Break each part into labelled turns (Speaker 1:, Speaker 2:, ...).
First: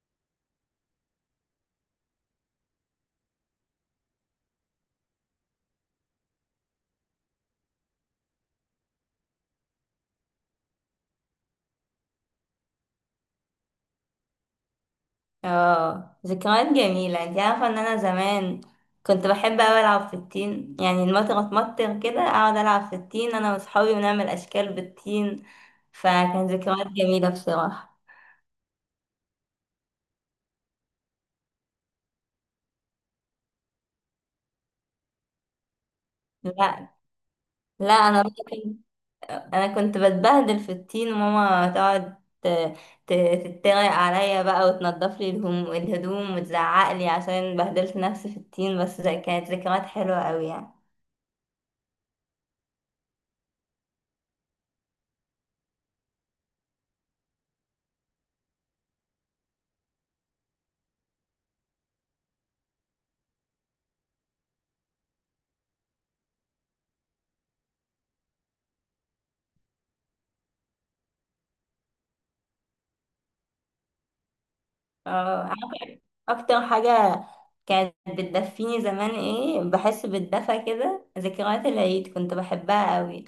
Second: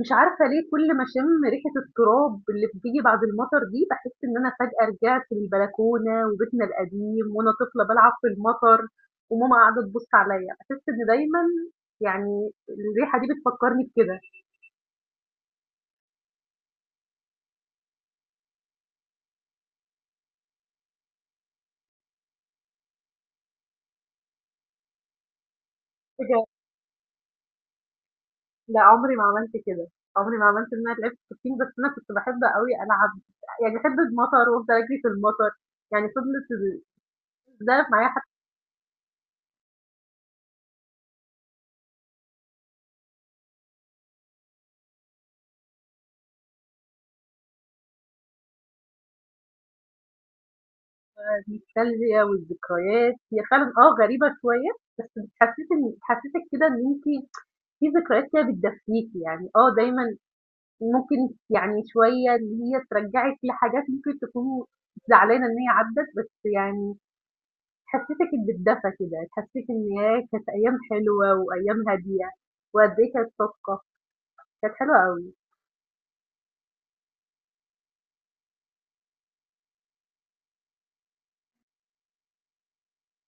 Speaker 1: مش عارفة ليه كل ما أشم ريحة التراب اللي بتيجي بعد المطر دي بحس إن أنا فجأة رجعت للبلكونة وبيتنا القديم وأنا طفلة بلعب في المطر وماما قاعدة تبص عليا بحس إن دايما يعني الريحة دي بتفكرني بكده.
Speaker 2: اه، ذكريات جميلة. انت عارفة ان انا زمان كنت بحب اوي العب في الطين. يعني المطر اتمطر كده اقعد العب في الطين انا واصحابي ونعمل اشكال بالطين.
Speaker 1: حاجة-
Speaker 2: فكان ذكريات جميلة بصراحة.
Speaker 1: لا عمري ما عملت كده. عمري ما عملت إن أنا لعبت سكين، بس أنا كنت بحب قوي ألعب، يعني بحب المطر وأفضل أجري في المطر، يعني فضلت
Speaker 2: لا.
Speaker 1: ده
Speaker 2: لا،
Speaker 1: معايا حتى.
Speaker 2: انا كنت بتبهدل في الطين وماما تقعد ت- تتريق عليا بقى وتنضف لي الهدوم وتزعق لي عشان بهدلت نفسي في الطين. بس ده كانت ذكريات حلوة اوي يعني.
Speaker 1: النوستالجيا والذكريات هي فعلا غريبة شوية، بس بتحسسك كده إن أنتي في ذكريات كده بتدفّيكِ، يعني، آه دايمًا ممكن، يعني شوية إن هي ترجّعِك لحاجات ممكن تكونوا زعلانة إن هي عدّت، بس يعني تحسّسِك بِالدفى كده، تحسّسِك إن ياه! كانت أيام حلوة وأيام هادية وقد إيه كانت صادقة، كانت حلوة أوي.
Speaker 2: اه، اكتر حاجة كانت بتدفيني زمان ايه بحس بالدفى كده ذكريات العيد. كنت بحبها قوي.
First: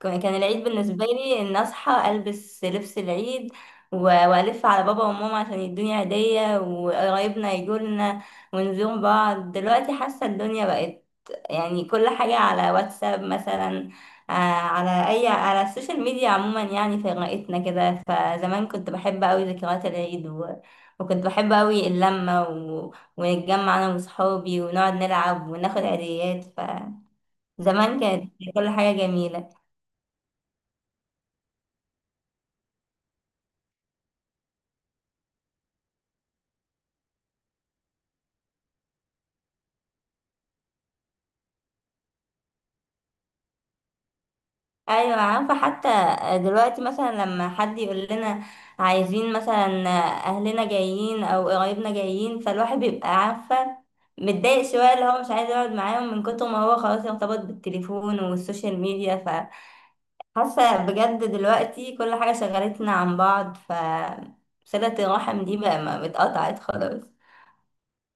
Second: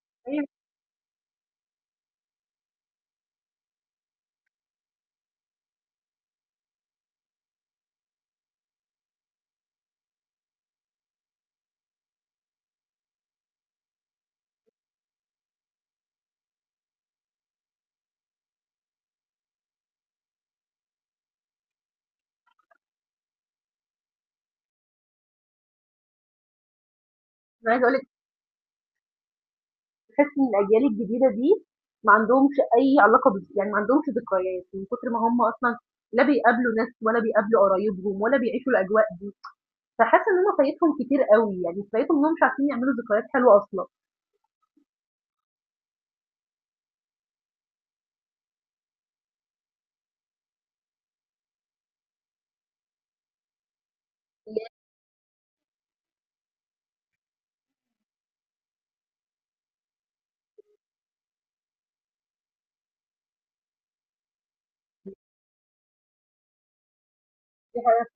Speaker 2: كان
Speaker 1: أيوه،
Speaker 2: العيد بالنسبة لي ان اصحى البس لبس العيد و- والف على بابا وماما عشان يدوني هدية وقرايبنا يجولنا ونزور بعض. دلوقتي حاسة الدنيا بقت، يعني كل حاجة على واتساب مثلا. على اي على السوشيال ميديا عموما، يعني في رقتنا كده. فزمان كنت بحب قوي ذكريات العيد، وكنت بحب أوي اللمة ونتجمع أنا وصحابي ونقعد نلعب وناخد عيديات.
Speaker 1: أنا عايزة أقول
Speaker 2: فزمان
Speaker 1: لِك
Speaker 2: كانت كل حاجة جميلة.
Speaker 1: تحسّي إن الأجيال الجديدة دي ما عندهمش أي علاقة بال، ما عندهمش ذكريات، من كتر ما هم أصلًا لا بيقابلوا ناس ولا بيقابلوا قرايبهم ولا بيعيشوا الأجواء. فحاسة إن أنا فايتهم كتير أوي، يعني فايتهم إنهم مش عارفين يعملوا ذكريات حلوة أصلًا.
Speaker 2: أيوة، عارفة، حتى دلوقتي مثلا لما حد يقول لنا عايزين مثلا أهلنا جايين أو قرايبنا جايين، فالواحد بيبقى عارفة
Speaker 1: هي
Speaker 2: متضايق شوية، اللي هو مش عايز يقعد معاهم من كتر ما هو خلاص ارتبط بالتليفون والسوشيال ميديا. فحاسة بجد دلوقتي كل حاجة شغلتنا عن بعض، ف صلة الرحم دي بقى ما اتقطعت خلاص.
Speaker 1: دي حاجة ف،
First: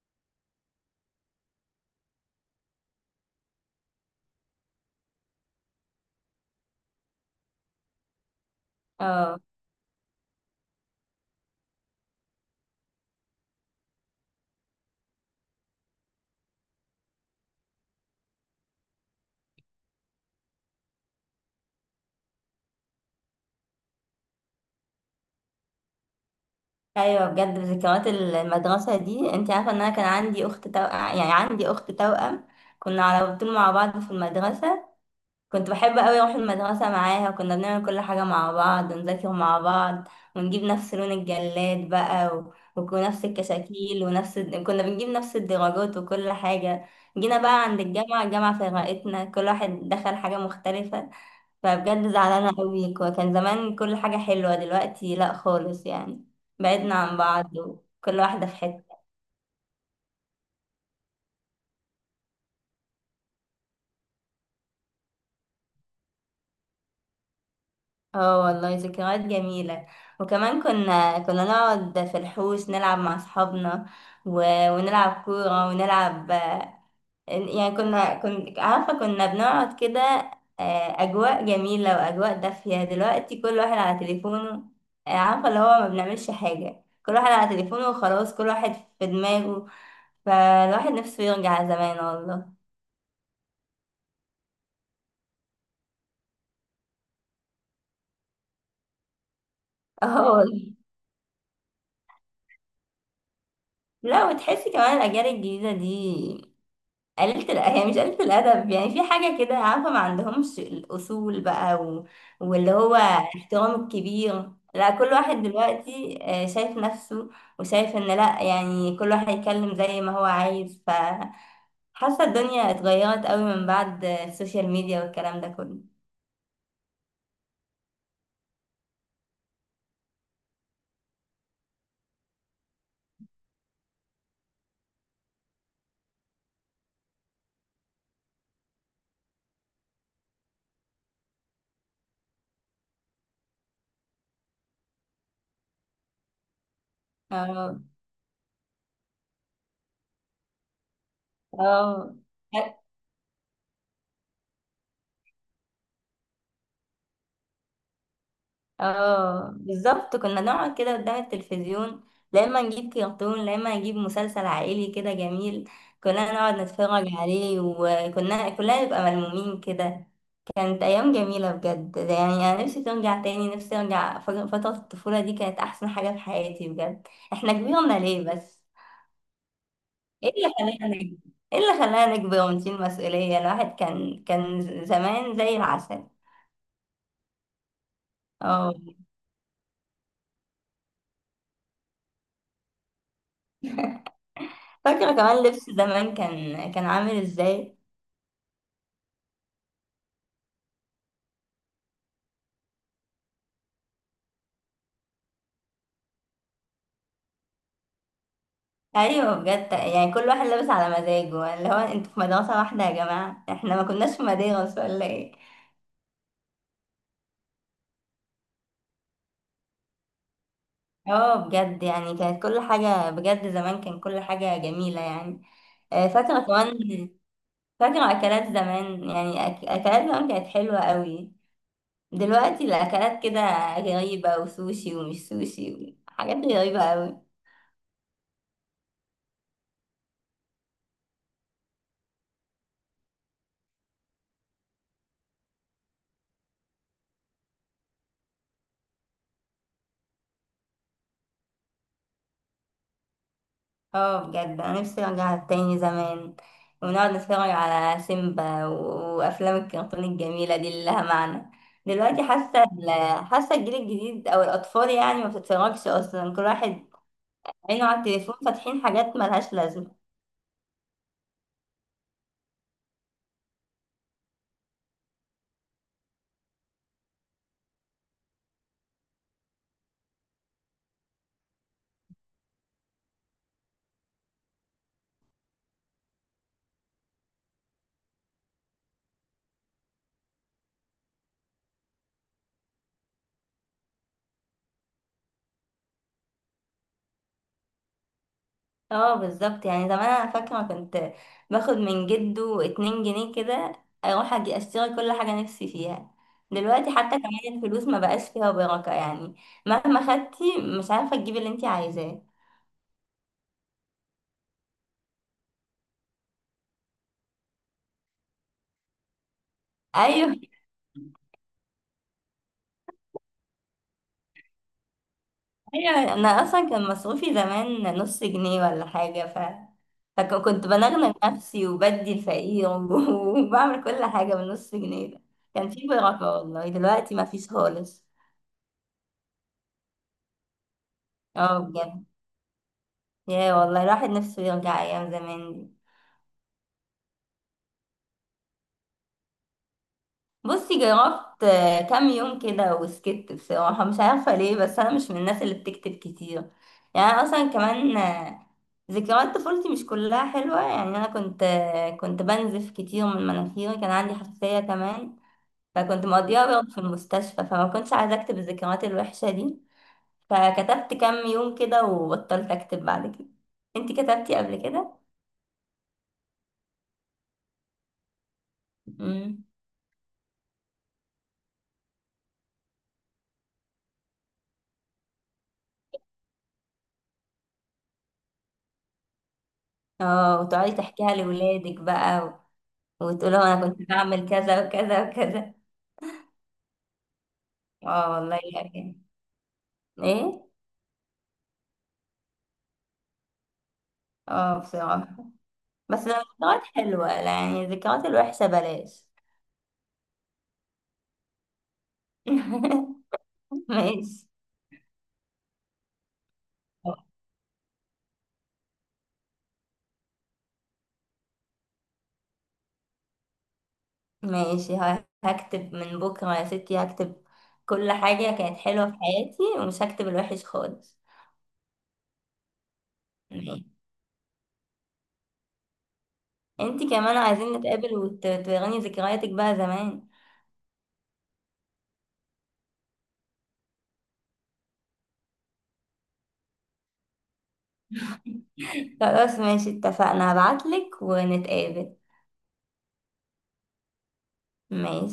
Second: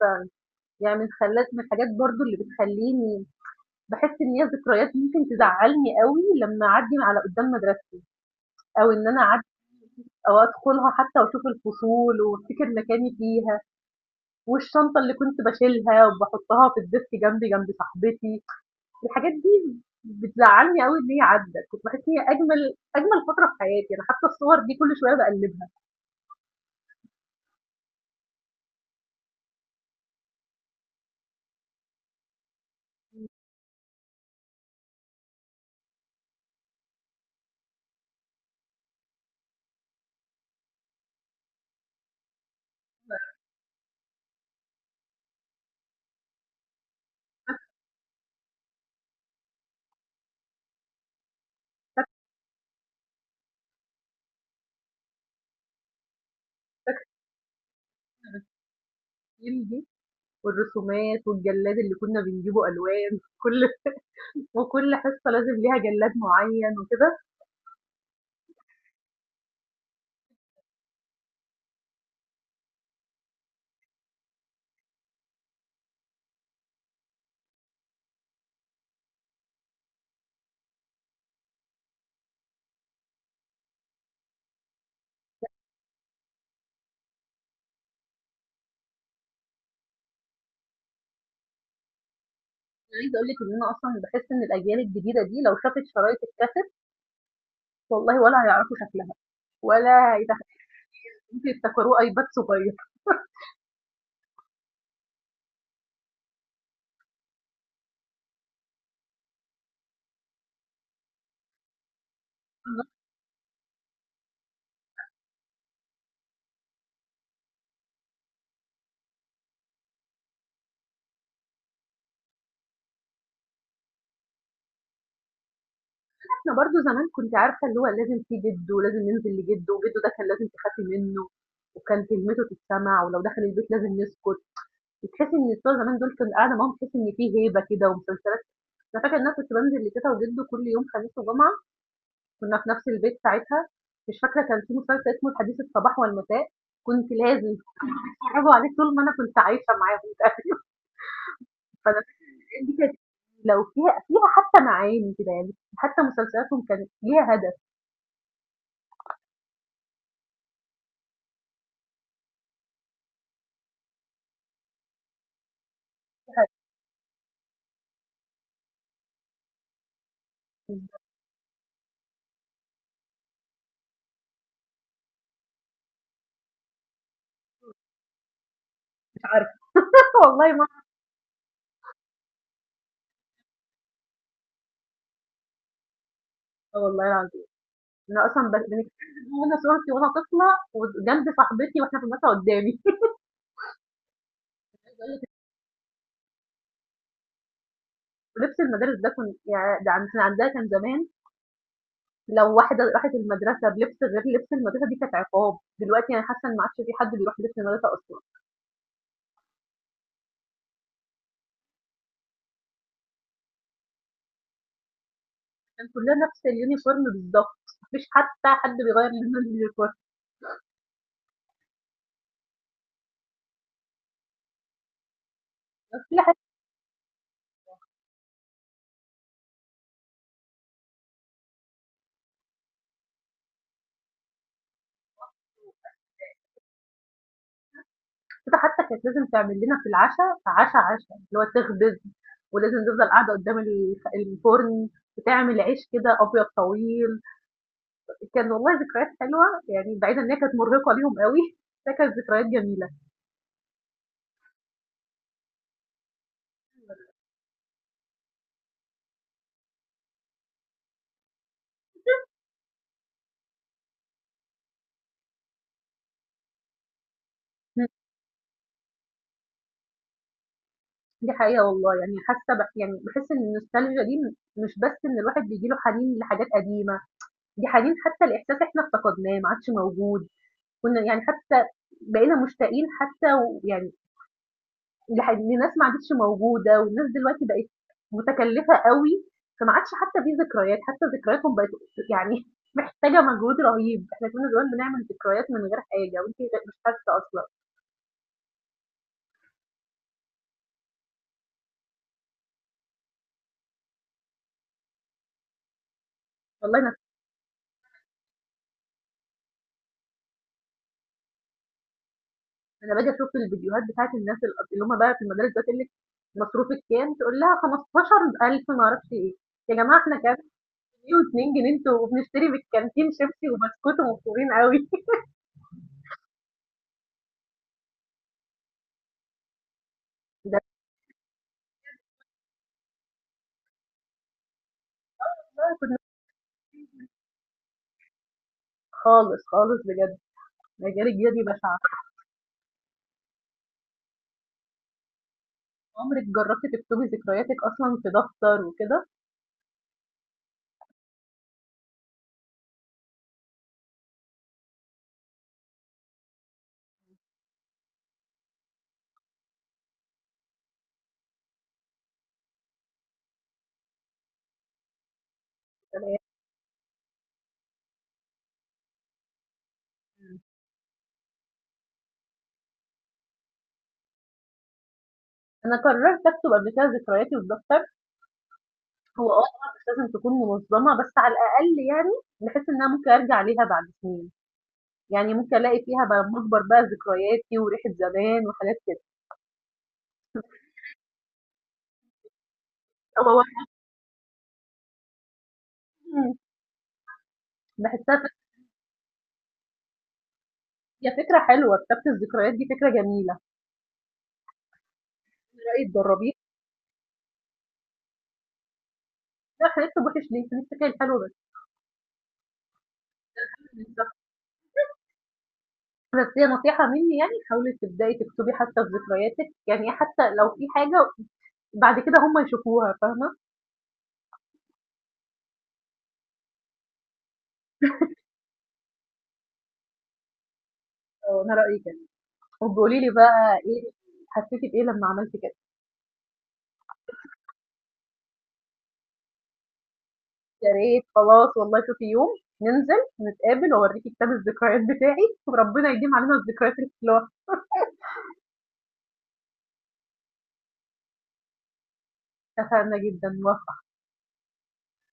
Speaker 1: يعني من خلّت من الحاجات برضه اللي بتخلّيني باحس إن هي ذكريات ممكن تزعّلني أوي لمّا أعدّي من على قدّام مدرستي، أو إن أنا
Speaker 2: اه،
Speaker 1: أعدّي أو أدخلها حتى وأشوف الفصول وأفتكر مكاني فيها، والشنطة اللي كنت باشيلها وباحطها في الديسك جنبي جنب صاحبتي. الحاجات دي بتزعّلني أوي إن هي عدّت، كنت باحس إن هي أجمل أجمل فترة في حياتي، أنا حتى الصور دي كل شوية باقلّبها،
Speaker 2: ايوه بجد ذكريات المدرسه دي. انت عارفه ان انا كان عندي اخت توأم، يعني عندي اخت توأم. كنا على طول مع بعض في المدرسه. كنت بحب قوي اروح المدرسه معاها، وكنا بنعمل كل حاجه مع بعض ونذاكر مع بعض. ونجيب نفس لون الجلاد بقى ونفس الكشاكيل كنا بنجيب نفس الدرجات وكل حاجه. جينا بقى عند الجامعه، الجامعه فرقتنا، كل واحد دخل حاجه مختلفه. فبجد زعلانة قوي. كان زمان كل حاجة حلوة، دلوقتي لا خالص يعني. بعدنا عن بعض وكل واحدة في حتة.
Speaker 1: والرسومات والجلاد اللي كنا بنجيبه ألوان. كل وكل حصة لازم ليها جلاد معين وكده.
Speaker 2: اه والله ذكريات جميلة. وكمان كنا نقعد في الحوش نلعب مع أصحابنا و... ونلعب كورة ونلعب. يعني كنت عارفة كنا بنقعد كده. أجواء جميلة وأجواء دافية. دلوقتي كل واحد على تليفونه. عارفة اللي هو ما بنعملش حاجة، كل واحد على تليفونه وخلاص، كل واحد في دماغه. فالواحد نفسه يرجع زمان والله.
Speaker 1: أنا عايزة أقول لِك إن أنا أصلًا باحس إن الأجيال الجديدة دي لو شافت شرايط الكاسيت، والله ولا هيعرفوا شكلها ولا
Speaker 2: اه والله.
Speaker 1: ممكن يفتكروه أيباد صغير.
Speaker 2: لا، وتحسي كمان الأجيال الجديدة دي هي مش قليلة الأدب يعني، في حاجة كده عارفة، ما عندهمش الأصول بقى واللي
Speaker 1: إنما
Speaker 2: هو احترام الكبير. لا كل واحد دلوقتي شايف نفسه، وشايف إن لا يعني كل واحد يتكلم زي ما هو عايز. فحاسة الدنيا اتغيرت قوي من بعد السوشيال ميديا والكلام ده كله.
Speaker 1: إحنا برضه زمان كنتِ عارفة اللي هو لازم في جد، ولازم ننزل لجد، وجده ده كان لازم تخافي منه، وكان كلمته تتسمع، ولو دخل البيت لازم نسكت. بتحسي إن بتوع زمان دول كان قاعدة معاهم تحسي إن في هيبة كده ومسلسلات. أنا فاكرة إن أنا كنت بانزل لتيتة وجده كل يوم خميس وجمعة، كنا في نفس البيت ساعتها. مش فاكرة، كان في مسلسل اسمه الحديث الصباح والمساء، كنت لازم
Speaker 2: اه،
Speaker 1: يتفرّجوا عليه طول ما أنا كنت عايشة معاهم تقريبًا. فأنا
Speaker 2: اه،
Speaker 1: الحاجات دي كانت لو فيها حتى معاني كده، يعني حتى مسلسلاتهم كانت ليها هدف.
Speaker 2: اه، بالظبط كنا نقعد كده قدام التلفزيون. لا اما نجيب كرتون، لا اما نجيب مسلسل عائلي كده جميل. كنا نقعد نتفرج عليه، وكنا كلنا نبقى ملمومين كده. كانت
Speaker 1: مش
Speaker 2: ايام جميله بجد يعني. انا نفسي ترجع تاني، نفسي ارجع فتره الطفوله دي كانت احسن حاجه في حياتي. بجد احنا كبرنا ليه بس؟
Speaker 1: عارفة
Speaker 2: ايه
Speaker 1: والله
Speaker 2: اللي
Speaker 1: ما،
Speaker 2: خلانا نكبر؟ ايه اللي خلانا نكبر ونشيل مسؤوليه؟ الواحد كان زمان زي العسل.
Speaker 1: آه والله العظيم، أنا أصلًا
Speaker 2: اه،
Speaker 1: بنتكلم وأنا صورتي وأنا طفلة وجنب صاحبتي وإحنا في المدرسة قدّامي.
Speaker 2: فاكره كمان لبس زمان كان عامل ازاي.
Speaker 1: لبس المدارس ده كن ياه ده عن كان عندنا عندها كان زمان، لو واحدة راحت المدرسة بلبس غير لبس المدرسة دي كانت عقاب. دلوقتي أنا حاسة إن ما عادش في حد بيروح لبس المدرسة أصلًا،
Speaker 2: ايوه بجد، يعني كل واحد لابس على مزاجه، اللي هو انتوا في مدرسه واحده يا جماعه، احنا ما كناش في مدارس ولا ايه؟
Speaker 1: كان كلنا نفس اليونيفورم بالضبط، ما فيش حتى حد بيغيّر لون اليونيفورم،
Speaker 2: اه بجد، يعني كانت كل حاجه، بجد زمان كان كل حاجه جميله يعني.
Speaker 1: كل حتة.
Speaker 2: فاكره كمان. فاكره اكلات زمان، يعني اكلات زمان كانت حلوه قوي. دلوقتي الاكلات كده غريبه، وسوشي ومش سوشي وحاجات غريبه قوي.
Speaker 1: حتى كانت لازم تعمل لنا في العشا عشا، اللي هو تخبز ولازم تفضل قاعدة قدّام الفرن، وتعمل عيش كده أبيض طويل. كان والله ذكريات حلوة، يعني بعيد إن هي كانت مرهقة ليهم أوي، بس هي كانت ذكريات جميلة.
Speaker 2: اه بجد انا نفسي ارجع تاني زمان، ونقعد نتفرج على سيمبا وافلام الكرتون الجميله دي اللي لها معنى. دلوقتي حاسه حاسه الجيل الجديد او الاطفال يعني ما بتتفرجش اصلا، كل واحد عينه على التليفون فاتحين حاجات ملهاش لازمه.
Speaker 1: دي حقيقة والله، يعني حاسة يعني بحس إن النوستالجيا دي مش بس إن الواحد بيجيله حنين لحاجات قديمة، دي حنين حتى الإحساس إحنا افتقدناه ما عادش موجود. كنا يعني حتى بقينا مشتاقين حتى يعني لناس ما عادتش موجودة، والناس دلوقتي بقت متكلفة قوي، فما عادش حتى في ذكريات، حتى ذكرياتهم بقت يعني محتاجة مجهود رهيب. إحنا كنا زمان بنعمل ذكريات من غير حاجة وأنت مش حاسة أصلا.
Speaker 2: اه بالظبط، يعني زمان انا فاكره كنت باخد من جده 2 جنيه كده، اروح اجي اشتري كل حاجه نفسي فيها.
Speaker 1: والله
Speaker 2: دلوقتي حتى كمان الفلوس ما بقاش فيها بركه يعني، مهما خدتي مش عارفه تجيبي اللي انت عايزاه.
Speaker 1: أنا باجي أشوف الفيديوهات بتاعة الناس اللي هم بقى في المدارس دلوقتي تقول لِك مصروفِك كام، تقول لها 15.000 ما أعرفش إيه. يا جماعة إحنا
Speaker 2: ايوه،
Speaker 1: كام جنيه و2 جنيه أنتم، وبنشتري من الكانتين شيبسي وبسكوت ومبسوطين أوي.
Speaker 2: ايوه، انا اصلا كان مصروفي زمان نص جنيه ولا حاجه.
Speaker 1: ده
Speaker 2: فكنت بنغنى نفسي وبدي الفقير وبعمل كل حاجه بنص جنيه ده. كان
Speaker 1: إحنا
Speaker 2: في
Speaker 1: كنا
Speaker 2: بركه والله، دلوقتي ما فيش خالص.
Speaker 1: خالص، خالص بجد. الأجيال الجديدة دي
Speaker 2: اه
Speaker 1: بشعة.
Speaker 2: بجد. يا والله الواحد نفسه يرجع ايام زمان دي.
Speaker 1: عمرِك جربتِ تكتبي ذكرياتِك أصلًا في دفتر وكده؟
Speaker 2: بصي جربت، كام يوم كده وسكت بصراحة. مش عارفة ليه، بس أنا مش من الناس اللي بتكتب كتير يعني. أنا أصلا كمان ذكريات طفولتي مش كلها حلوة يعني. أنا كنت بنزف كتير من مناخيري، كان عندي حساسية كمان. فكنت
Speaker 1: تمام،
Speaker 2: مقضيها برضه في المستشفى، فما كنتش عايزة أكتب الذكريات الوحشة دي. فكتبت كام يوم كده وبطلت أكتب بعد كده. انتي كتبتي قبل كده؟
Speaker 1: أنا قررت أكتب قبل كده ذكرياتي في دفتر. هو آه
Speaker 2: مم.
Speaker 1: طبعًا مش لازم تكون منظمة، بس على الأقل يعني باحس إن أنا ممكن أرجع ليها بعد سنين. يعني ممكن ألاقي فيها بقى مجبر بقى ذكرياتي وريحة زمان وحاجات كده.
Speaker 2: اه، وتقعدي تحكيها لأولادك بقى،
Speaker 1: هو
Speaker 2: وتقولوا أنا كنت بعمل كذا وكذا وكذا.
Speaker 1: إمم،
Speaker 2: اه
Speaker 1: باحسها ف
Speaker 2: والله يعني. ايه.
Speaker 1: هي فكرة حلوة، كتابة الذكريات دي فكرة جميلة.
Speaker 2: اه بصراحة.
Speaker 1: إيه رأيِك
Speaker 2: بس
Speaker 1: تجربيها؟
Speaker 2: الذكريات حلوة، يعني الذكريات الوحشة بلاش.
Speaker 1: لأ إحنا نكتب وِحِش ليه؟ نفتكر الحلو بس. بالضبط،
Speaker 2: ماشي.
Speaker 1: بس هي نصيحة مني، يعني حاولي تبدئي تكتبي حتى في ذكرياتِك، يعني حتى لو في حاجة بعد كده هم يشوفوها فاهمة.
Speaker 2: ماشي، هكتب من بكرة يا ستي. هكتب كل حاجة كانت حلوة في حياتي ومش هكتب الوحش خالص.
Speaker 1: آه، أنا رأيي كده. وبقولي لي بقى
Speaker 2: ماشي.
Speaker 1: إيه حسيتِ بإيه لمّا عملتِ كده؟
Speaker 2: انتي كمان عايزين نتقابل وتوريني ذكرياتك بقى زمان.
Speaker 1: يا ريت، خلاص والله شوفي يوم ننزل نتقابل وأوريكِ كتاب الذكريات بتاعي، وربنا يديم علينا الذكريات الحلوة.
Speaker 2: خلاص ماشي اتفقنا، هبعتلك ونتقابل.
Speaker 1: اتفقنا جداً. وافقت.
Speaker 2: ماشي